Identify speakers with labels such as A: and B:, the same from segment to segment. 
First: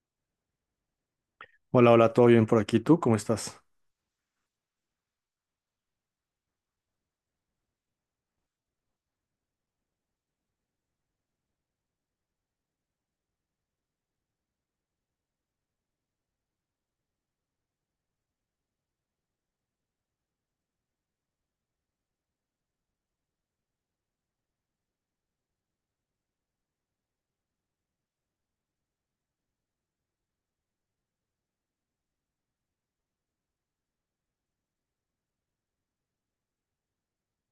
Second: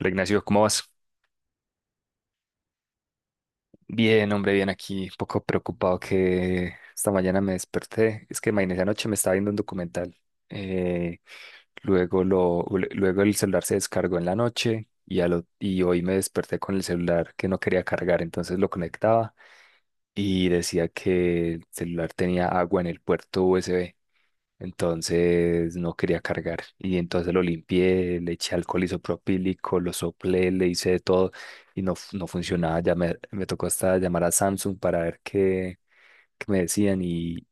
A: Hola, Ignacio, ¿cómo vas?
B: Hola, hola, ¿todo bien por aquí? ¿Tú cómo estás?
A: Bien, hombre, bien aquí, un poco preocupado que esta mañana me desperté. Es que imagínese, anoche me estaba viendo un documental. eh, luego, lo, luego el celular se descargó en la noche y, a lo y hoy me desperté con el celular que no quería cargar, entonces lo conectaba y decía que el celular tenía agua en el puerto USB. Entonces no quería cargar. Y entonces lo limpié, le eché alcohol isopropílico, lo soplé, le hice de todo y no, no funcionaba. Me tocó hasta llamar a Samsung para ver qué me decían.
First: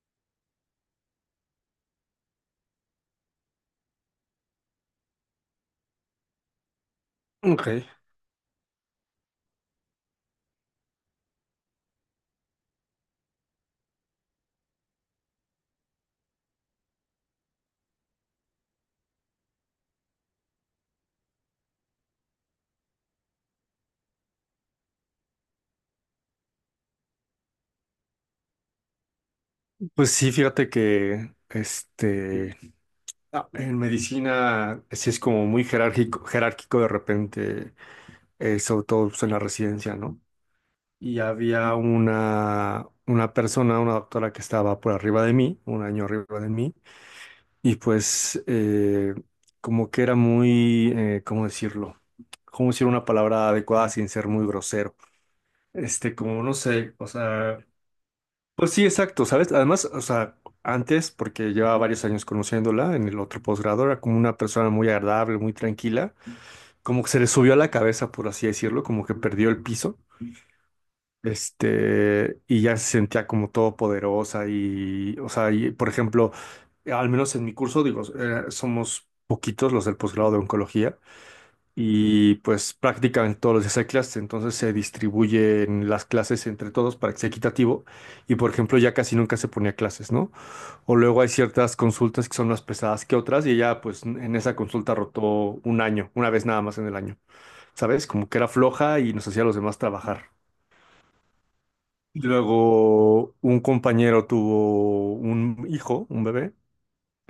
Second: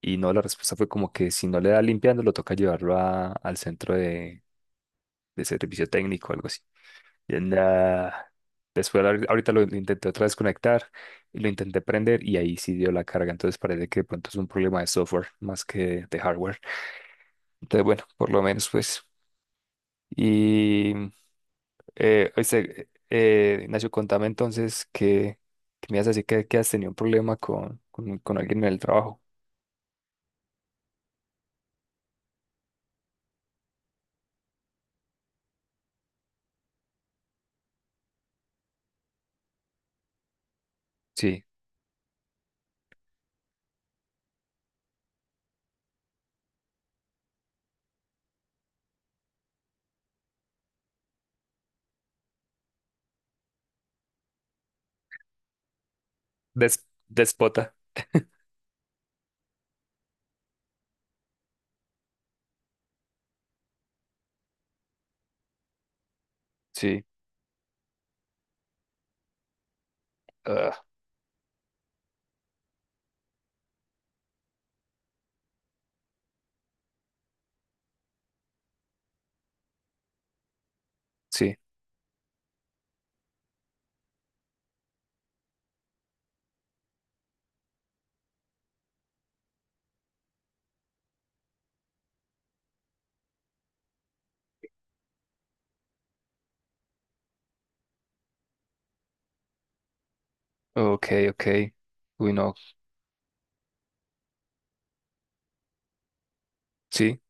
A: Y no, la respuesta fue como que si no le da limpiando, lo toca llevarlo al centro de servicio técnico o algo así. Y
B: Ok.
A: nada. Después ahorita lo intenté otra vez conectar y lo intenté prender y ahí sí dio la carga. Entonces parece que de pronto es un problema de software más que de hardware. Entonces, bueno, por lo menos pues. Y oíste, Ignacio, contame entonces que me has así que has tenido un problema con alguien en el trabajo.
B: Pues sí, fíjate que este en medicina sí es como muy jerárquico, jerárquico de repente, sobre todo pues, en la residencia, ¿no? Y
A: Sí,
B: había una persona, una doctora que estaba por arriba de mí, un año arriba de mí, y pues como que era muy, ¿cómo decirlo? ¿Cómo decir una palabra adecuada sin ser muy grosero? Este, como no sé, o sea.
A: Despota.
B: Pues sí, exacto, ¿sabes? Además, o sea, antes, porque llevaba varios años conociéndola en el otro posgrado, era como una persona muy agradable, muy tranquila, como
A: Sí,
B: que se le subió a la cabeza, por así decirlo, como que perdió el piso,
A: ah,
B: este, y ya se sentía como todopoderosa y, o sea, y, por ejemplo, al menos en mi curso, digo, somos poquitos los del posgrado de oncología
A: sí,
B: y pues prácticamente todos los días hay clases, entonces se distribuyen las clases entre todos para que sea equitativo y, por ejemplo, ya casi nunca se ponía clases, ¿no? O luego hay ciertas consultas que son más pesadas que otras y ella pues en esa consulta rotó un año, una vez nada más en el año, ¿sabes? Como que era floja y nos hacía a los demás trabajar.
A: ok, ok.
B: Y
A: Uy, no,
B: luego un compañero tuvo un hijo, un bebé,
A: sí,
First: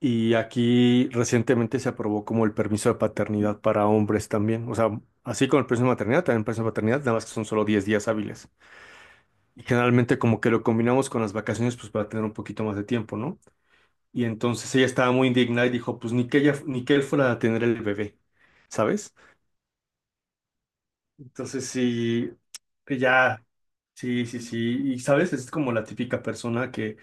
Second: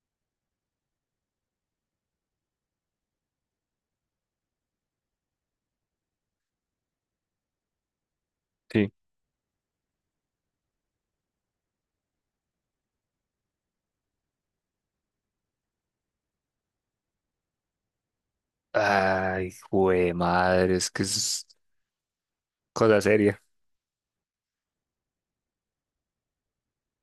B: y aquí recientemente se aprobó como el permiso de paternidad para hombres también. O sea, así como el permiso de maternidad, también el permiso de paternidad, nada más que son solo 10 días hábiles.
A: sí.
B: Y generalmente como que lo combinamos con las vacaciones pues para tener un poquito más de tiempo, ¿no? Y entonces ella estaba muy indignada y dijo, pues ni que ella, ni que él fuera a tener el bebé, ¿sabes?
A: Ay, güey, madre, es que es
B: Entonces sí,
A: cosa seria.
B: ya, sí, sí, sí. Y sabes, es como la típica persona que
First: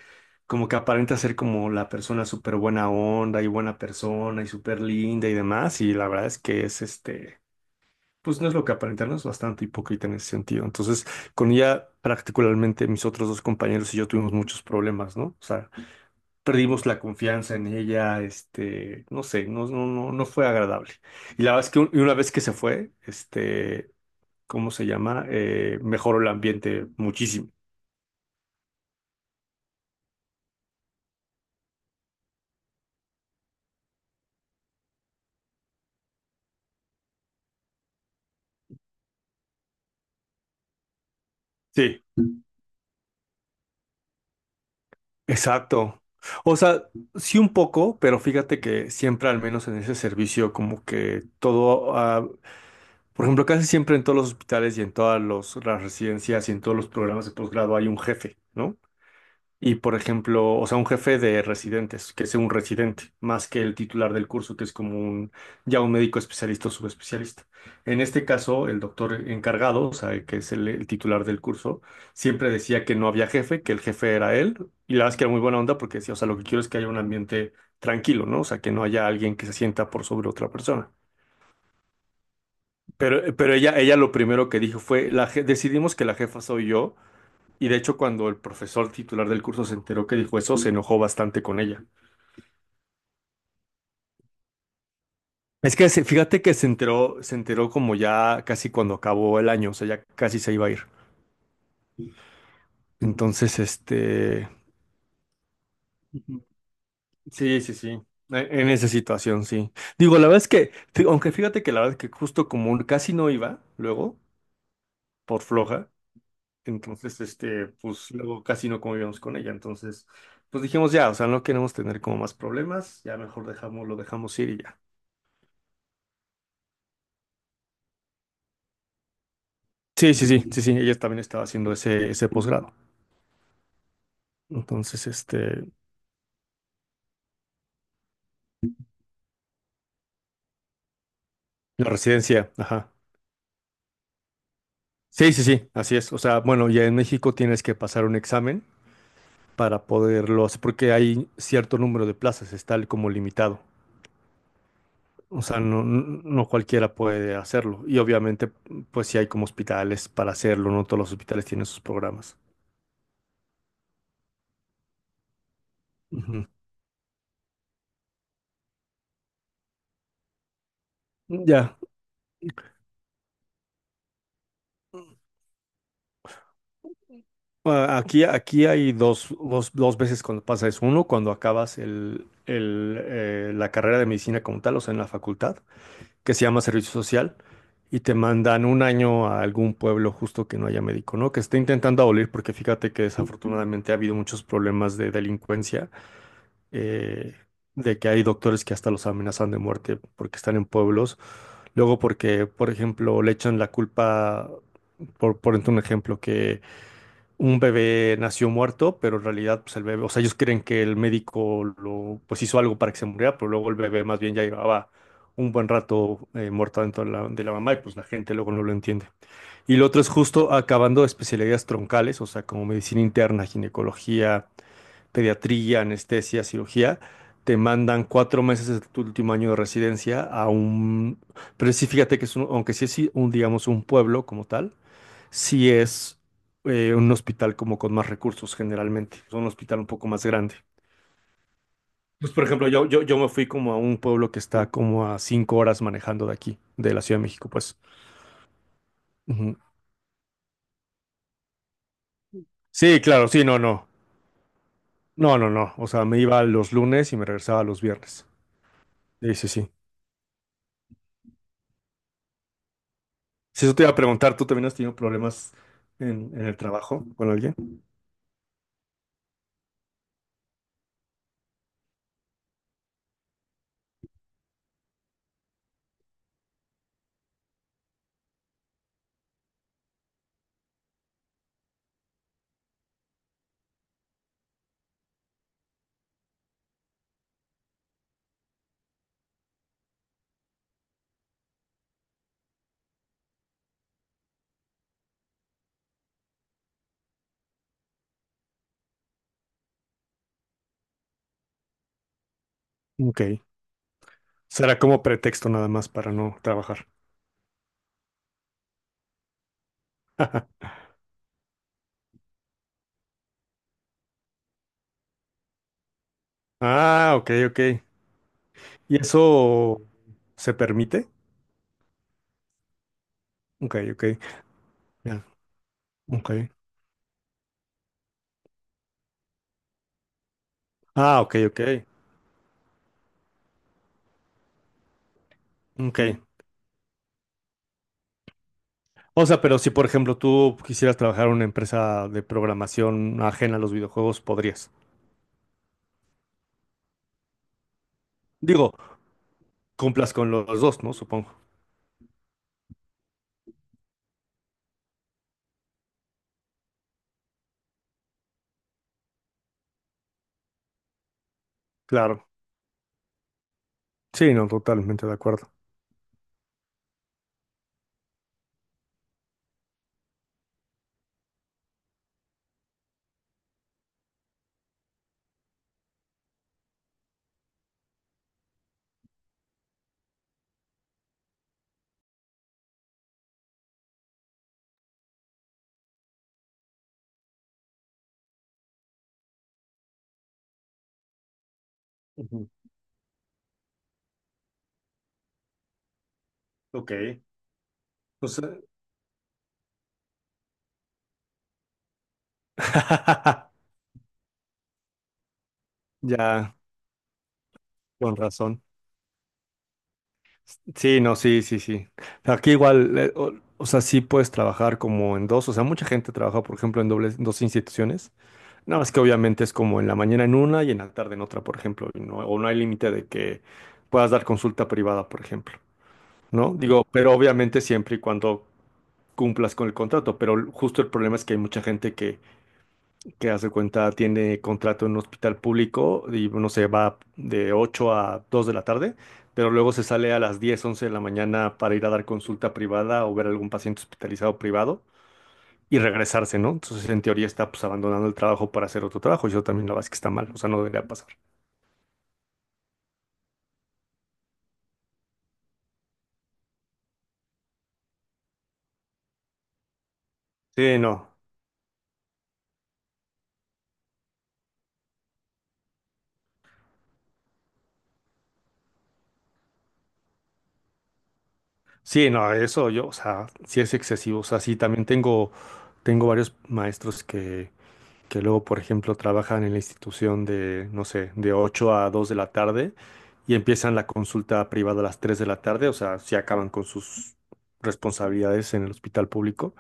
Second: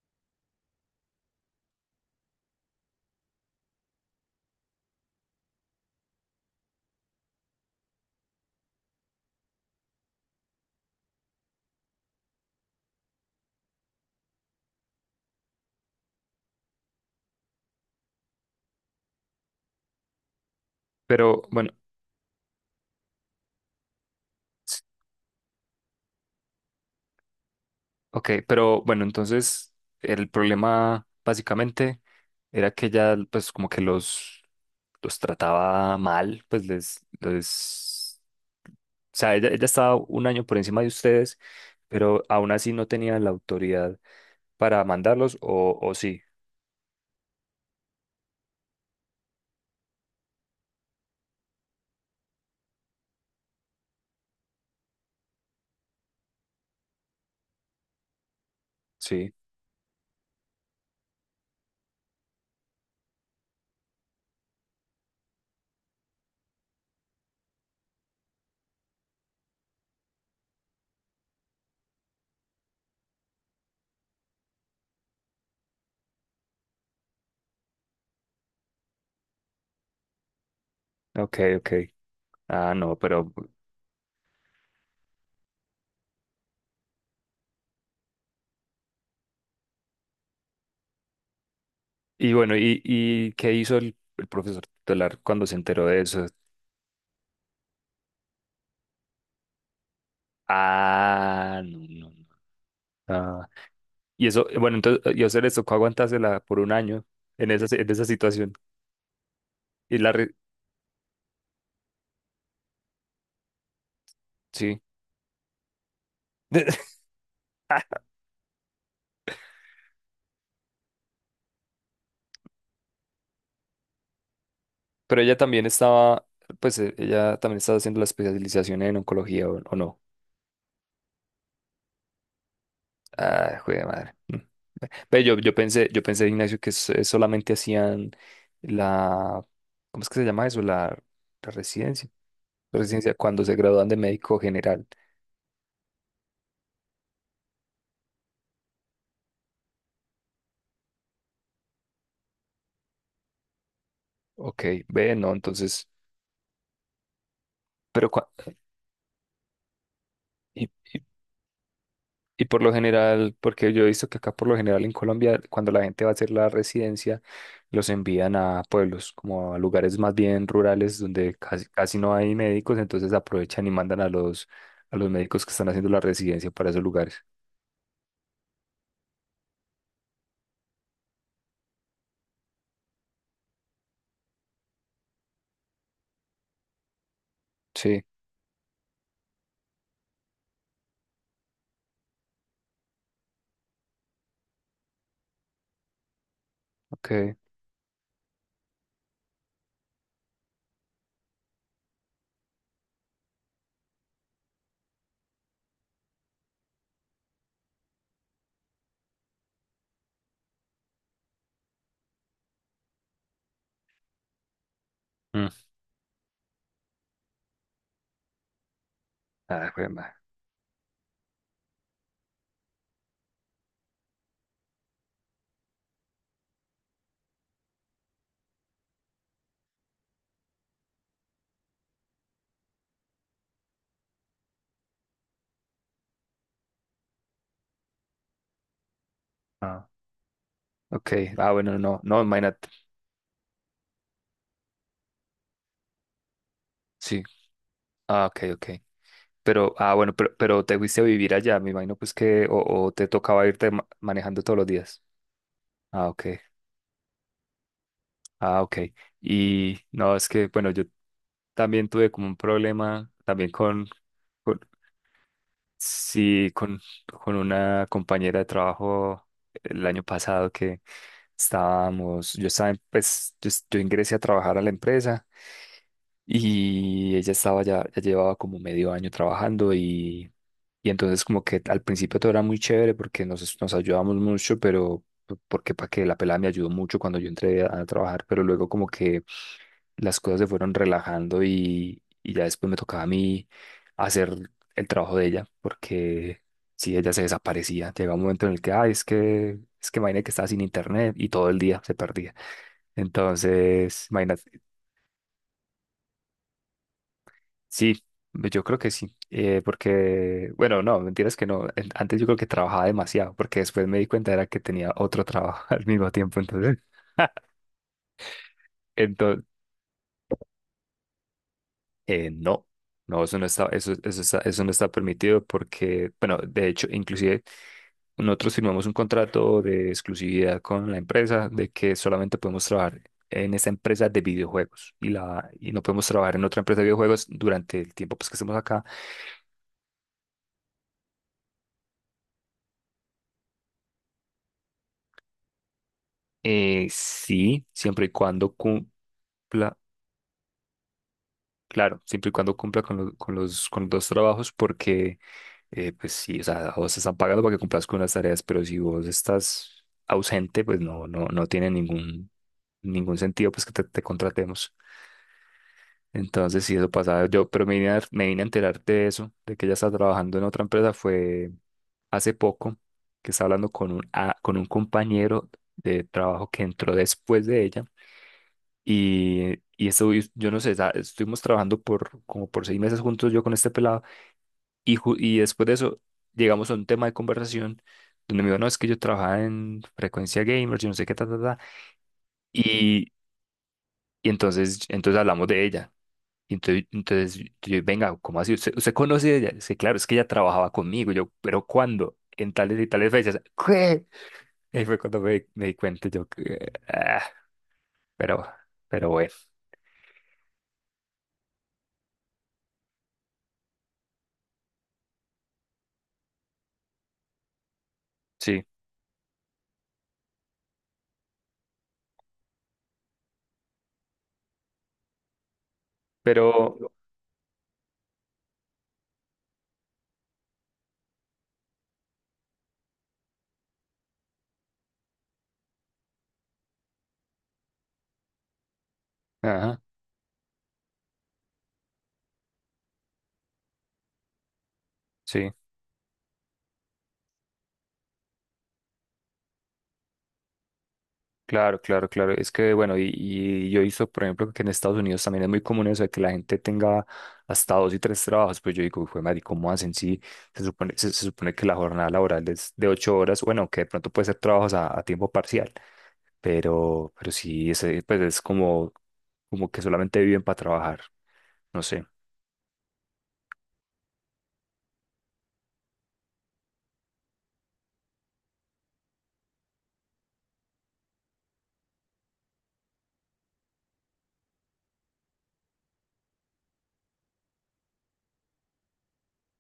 B: como que aparenta ser como la persona súper buena onda y buena persona y súper linda y demás. Y la verdad es que es este, pues no es lo que aparenta, no es bastante hipócrita en ese sentido. Entonces, con ella particularmente mis otros dos compañeros y yo tuvimos muchos problemas, ¿no? O sea, perdimos la confianza en ella, este, no sé, no, no, no, no fue agradable.
A: Pero
B: Y la verdad
A: bueno,
B: es que y una vez que se fue, este, ¿cómo
A: s-
B: se llama? Mejoró el ambiente muchísimo.
A: ok, pero bueno, entonces el problema básicamente era que ya pues como que los trataba mal, pues les... O sea, ella estaba un año por encima de ustedes,
B: Sí,
A: pero aún así no tenía la autoridad para mandarlos, o
B: exacto.
A: sí,
B: O sea, sí un poco, pero fíjate que siempre, al menos en ese servicio, como que todo, por ejemplo, casi siempre en todos los hospitales y en todas las residencias y en todos los programas de posgrado hay un jefe, ¿no?
A: sí,
B: Y por ejemplo, o sea, un jefe de residentes, que sea un residente, más que el titular del curso, que es como un, ya un médico especialista o subespecialista. En este caso, el doctor encargado, o sea, que es el titular del curso, siempre decía que no había jefe, que el jefe era él, y la verdad es que era muy buena onda porque decía, o sea, lo que quiero es que haya un ambiente tranquilo, ¿no? O sea, que no haya alguien que se sienta por sobre otra persona.
A: ok, ok. Ah, no, pero...
B: Pero ella, ella lo primero que dijo fue, la, decidimos que la jefa soy yo y de hecho, cuando el profesor titular del curso se enteró que dijo eso, se enojó bastante con ella.
A: Y bueno, ¿ y qué hizo el profesor tutelar cuando se
B: Es
A: enteró
B: que
A: de eso?
B: fíjate que se enteró como ya casi cuando acabó el año, o sea, ya casi se iba a ir.
A: Ah, no, no, no. Ah,
B: Entonces,
A: y eso,
B: este,
A: bueno, entonces, y a ustedes les tocó aguantársela
B: Ujú.
A: por un año en
B: Sí,
A: esa,
B: sí, sí.
A: en esa
B: E-
A: situación.
B: En esa situación, sí.
A: Y la...
B: Digo, la
A: re-
B: verdad es que, aunque fíjate que la verdad es que justo como casi no iba, luego,
A: Sí.
B: por floja, entonces, este, pues luego casi no convivíamos con ella. Entonces, pues dijimos ya, o sea, no queremos tener como más problemas, ya mejor dejamos, lo dejamos ir y ya.
A: Pero ella también estaba, pues ella también estaba haciendo la especialización en oncología o no.
B: Sí, sí, sí, sí, sí, ella también estaba haciendo ese, ese posgrado.
A: Ah, jue de madre. Mm.
B: Entonces,
A: Ve,
B: este,
A: yo pensé, Ignacio, que solamente hacían la, ¿cómo es que se llama eso? La
B: la
A: residencia.
B: residencia,
A: La
B: ajá.
A: residencia cuando se gradúan de médico general.
B: Sí, sí, sí, así es. O sea, bueno, ya en México tienes que pasar un examen para poderlo hacer, porque hay cierto número de plazas, está como limitado.
A: Ok, ve, no,
B: O sea, no,
A: entonces,
B: no no cualquiera puede hacerlo. Y
A: pero cua-
B: obviamente, pues sí hay como hospitales para
A: y-
B: hacerlo, no todos los hospitales tienen sus programas.
A: Y por lo general, porque yo he visto que acá por lo general en Colombia, cuando la gente va a hacer
B: Ujú.
A: la residencia, los envían a pueblos, como a lugares más bien rurales donde casi,
B: Ya,
A: casi no hay médicos, entonces aprovechan y mandan a a los médicos que están haciendo la residencia para esos lugares.
B: ah, aquí hay dos, dos, dos veces cuando pasa eso. Uno, cuando acabas la carrera de medicina como tal, o sea, en la facultad, que se llama servicio social, y
A: Sí,
B: te mandan un año a algún pueblo justo que no haya médico, ¿no? Que esté intentando abolir, porque fíjate que desafortunadamente ha habido muchos problemas de delincuencia, eh,
A: ok.
B: de que hay doctores que hasta los amenazan de muerte porque están en pueblos. Luego porque, por ejemplo, le echan la culpa, por ejemplo, un ejemplo, que un bebé nació muerto, pero en realidad, pues el bebé, o sea, ellos creen que el médico lo, pues hizo algo para que se muriera, pero luego el bebé más bien ya llevaba
A: Mm.
B: un buen rato muerto dentro de la mamá y pues la gente luego no lo entiende.
A: Ah,
B: Y lo
A: jue
B: otro es
A: madre.
B: justo acabando especialidades troncales, o sea, como medicina interna, ginecología, pediatría, anestesia, cirugía. Te mandan 4 meses de tu último año de residencia a un... Pero sí, fíjate que es un, aunque sí es sí, un, digamos, un pueblo como tal, si es un hospital como con más recursos generalmente, es un hospital
A: Ah,
B: un poco más grande.
A: ok. Ah, bueno, no, no,
B: Pues, por ejemplo,
A: imagínate.
B: yo me fui como a un pueblo que está como a 5 horas manejando de aquí, de la Ciudad
A: Sí.
B: de México, pues.
A: Ah, ok, ok.
B: Ujú.
A: Pero, ah, bueno, pero te fuiste a vivir allá, me imagino pues o
B: Sí,
A: te
B: claro, sí,
A: tocaba
B: no,
A: irte
B: no.
A: manejando todos los días.
B: No, no, no. O sea,
A: Ah,
B: me
A: ok.
B: iba los lunes y me regresaba los viernes.
A: Ah, ok.
B: Sí, sí, sí.
A: Y no, es que, bueno, yo también tuve como un problema también
B: Si eso te iba a preguntar, ¿tú
A: con,
B: también has tenido problemas en
A: Sí,
B: el trabajo con
A: con
B: alguien?
A: una compañera de trabajo el año pasado que yo estaba, yo ingresé a trabajar a la empresa y ella estaba ya, ya llevaba como medio año trabajando y entonces como que al principio todo era muy chévere porque nos ayudamos mucho, pero porque para que la pelada me ayudó mucho cuando yo entré a trabajar, pero luego como que las cosas se fueron relajando y ya después me tocaba a mí hacer el trabajo de ella, porque si ella se desaparecía, llegaba un momento en el que, ah, es que imagínate que estaba sin internet y todo el día se perdía.
B: Ok.
A: Entonces, imagínate,
B: Será como pretexto nada más para no trabajar.
A: sí, yo creo que sí, porque, bueno, no, mentiras que no, en- antes yo creo que trabajaba demasiado, porque después me di cuenta era que tenía otro trabajo al mismo tiempo, entonces...
B: Ah, ok, ok. ¿Y eso se permite?
A: No, no, eso no está,
B: Ok, ok.
A: eso no está
B: Ya,
A: permitido porque,
B: ok.
A: bueno, de hecho, inclusive nosotros firmamos un contrato de exclusividad con la
B: Ah, ok,
A: empresa de
B: ok.
A: que solamente podemos trabajar en esa empresa de videojuegos y no
B: Ok.
A: podemos trabajar en otra empresa de videojuegos durante el tiempo pues, que estemos acá.
B: O sea, pero si por ejemplo tú quisieras trabajar en una empresa de programación ajena a los videojuegos, podrías.
A: Sí, siempre y cuando
B: Digo,
A: cumpla.
B: cumplas con lo- los dos, ¿no? Supongo.
A: Claro, siempre y cuando cumpla con, con los dos trabajos, porque pues sí, o sea, a vos te están pagando para que cumplas con las tareas, pero si vos estás ausente, pues no, no, no tiene
B: Claro.
A: ningún, ningún sentido pues que te
B: Sí, no,
A: contratemos.
B: totalmente de acuerdo.
A: Entonces, sí, eso pasaba yo, pero me vine me vine a enterar de eso, de que ella está trabajando en otra empresa, fue hace poco que estaba hablando con un, con un compañero de trabajo que entró después de ella y esto, y yo no sé, estuvimos trabajando por como por 6 meses juntos yo con este pelado y después de eso llegamos a un tema de conversación donde me dijo, no, es que yo trabajaba en Frecuencia Gamers, yo no sé qué, ta, ta, ta,
B: Ujú.
A: y, entonces hablamos de ella. Y entonces,
B: Ok.
A: entonces yo, venga,
B: O
A: ¿cómo
B: sea,
A: así? Usted conoce a ella? Es que claro, es que ella trabajaba conmigo. Y yo, pero ¿cuándo? En tales y tales fechas. ¿Qué? Y ahí fue cuando me di cuenta yo
B: ya,
A: que, ah,
B: con
A: pero,
B: razón.
A: pero bueno,
B: Sí, no, sí, sí, sí. Aquí igual, o sea, sí puedes trabajar como en dos. O sea, mucha gente trabaja, por ejemplo, en dobles, en dos instituciones.
A: sí,
B: No, es que obviamente es como en la mañana en una y en la tarde en otra, por ejemplo, y no, o no hay límite de que puedas dar consulta privada, por ejemplo, ¿no?
A: pero,
B: Digo, pero obviamente siempre y cuando cumplas con el contrato, pero justo el problema es que hay mucha gente que hace cuenta, tiene contrato en un hospital público y, no sé, va de 8 a 2 de la tarde, pero luego
A: ajá.
B: se sale a las 10, 11 de la mañana para ir a dar consulta privada o ver algún paciente hospitalizado privado
A: Sí.
B: y regresarse, ¿no? Entonces, en teoría está pues abandonando el trabajo para hacer otro trabajo. Yo también la verdad es que está mal, o sea, no debería pasar.
A: Claro, claro, claro. Es que, bueno, y yo he visto, por ejemplo, que en Estados Unidos también es muy común eso de que la gente tenga hasta dos y tres trabajos. Pues yo digo, fue madre, ¿cómo hacen? Sí,
B: Sí, no.
A: se supone que la jornada laboral es de 8 horas, bueno, que de pronto puede ser trabajos a tiempo parcial, pero sí, ese, pues es como, como que solamente viven para trabajar. No sé.
B: Sí, no, eso yo, o sea, sí es excesivo. O sea, sí, también tengo, tengo varios maestros que luego, por ejemplo, trabajan en la institución de, no sé, de 8 a 2 de la tarde y empiezan la consulta privada a las 3 de la tarde. O sea, sí acaban con sus responsabilidades en el hospital público.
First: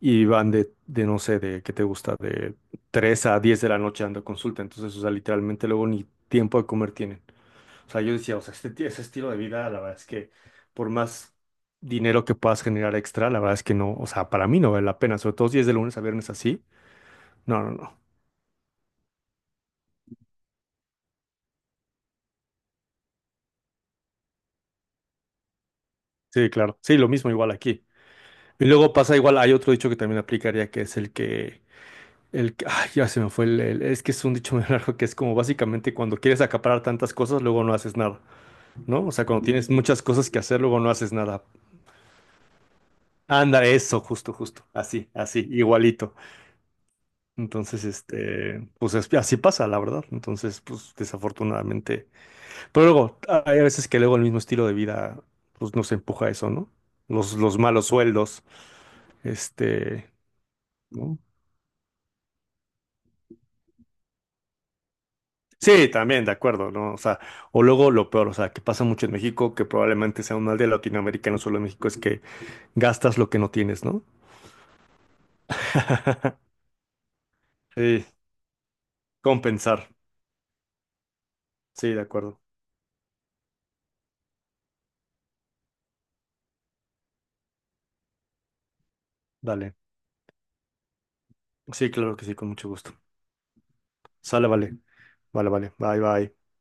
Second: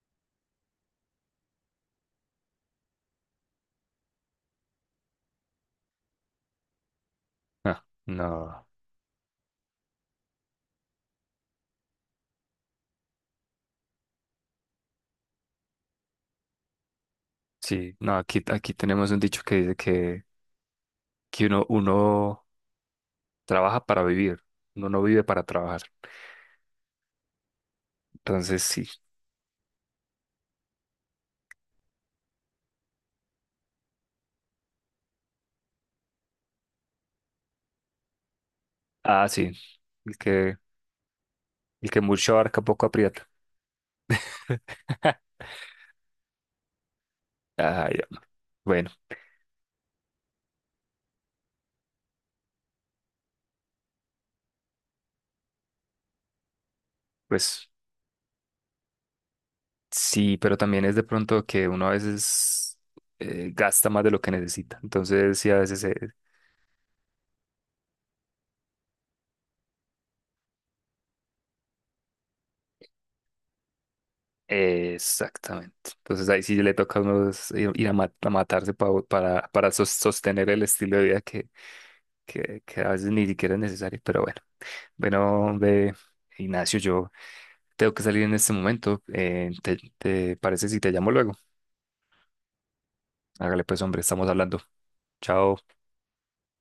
B: Y van de, no sé, de qué te gusta, de 3 a 10 de la noche dando consulta. Entonces, o sea, literalmente luego ni tiempo de comer tienen.
A: Ah,
B: O sea, yo decía, o sea,
A: no.
B: este, ese estilo de vida, la verdad es que por más dinero que puedas generar extra, la verdad es que no, o sea, para mí no vale la pena, sobre todo si es de lunes a viernes así. No, no,
A: Sí,
B: no.
A: no, aquí, aquí tenemos un dicho que dice que uno trabaja para vivir, uno no vive para trabajar.
B: Sí, claro. Sí, lo mismo igual aquí.
A: Entonces
B: Y
A: sí.
B: luego pasa igual, hay otro dicho que también aplicaría que es el que, ay, ya se me fue es que es un dicho muy largo que es como básicamente cuando quieres acaparar tantas cosas, luego no haces nada. ¿No? O sea,
A: Ah,
B: cuando
A: sí.
B: tienes muchas
A: El
B: cosas que
A: que,
B: hacer, luego no haces nada.
A: el que mucho abarca poco aprieta.
B: Anda, eso, justo, justo. Así, así, igualito. Entonces,
A: Ay, hombre.
B: este,
A: Bueno,
B: pues así pasa, la verdad. Entonces, pues desafortunadamente. Pero luego, hay veces que luego el mismo estilo de vida, pues nos empuja a eso, ¿no? Los
A: pues
B: malos sueldos, este,
A: sí, pero también es de
B: ¿no?
A: pronto que uno a veces gasta más de lo que necesita. Entonces sí, a veces
B: Sí,
A: se,
B: también, de acuerdo, ¿no? O sea, o luego lo peor, o sea, que pasa mucho en México, que probablemente sea un mal de Latinoamérica, no solo en México, es que gastas lo que no tienes, ¿no?
A: Exactamente. Entonces ahí sí le toca a uno es ir ir
B: Sí,
A: a matarse para
B: compensar.
A: sostener el estilo de vida
B: Sí, de acuerdo.
A: que a veces ni siquiera es necesario. Pero bueno, bueno, ve, Ignacio, yo tengo que salir en este momento. ¿Te,
B: Dale.
A: te parece si te llamo luego?
B: Sí, claro que sí, con mucho gusto.
A: Hágale pues, hombre, estamos
B: Sale,
A: hablando.
B: vale. Vale,
A: Chao.
B: vale. Bye, bye.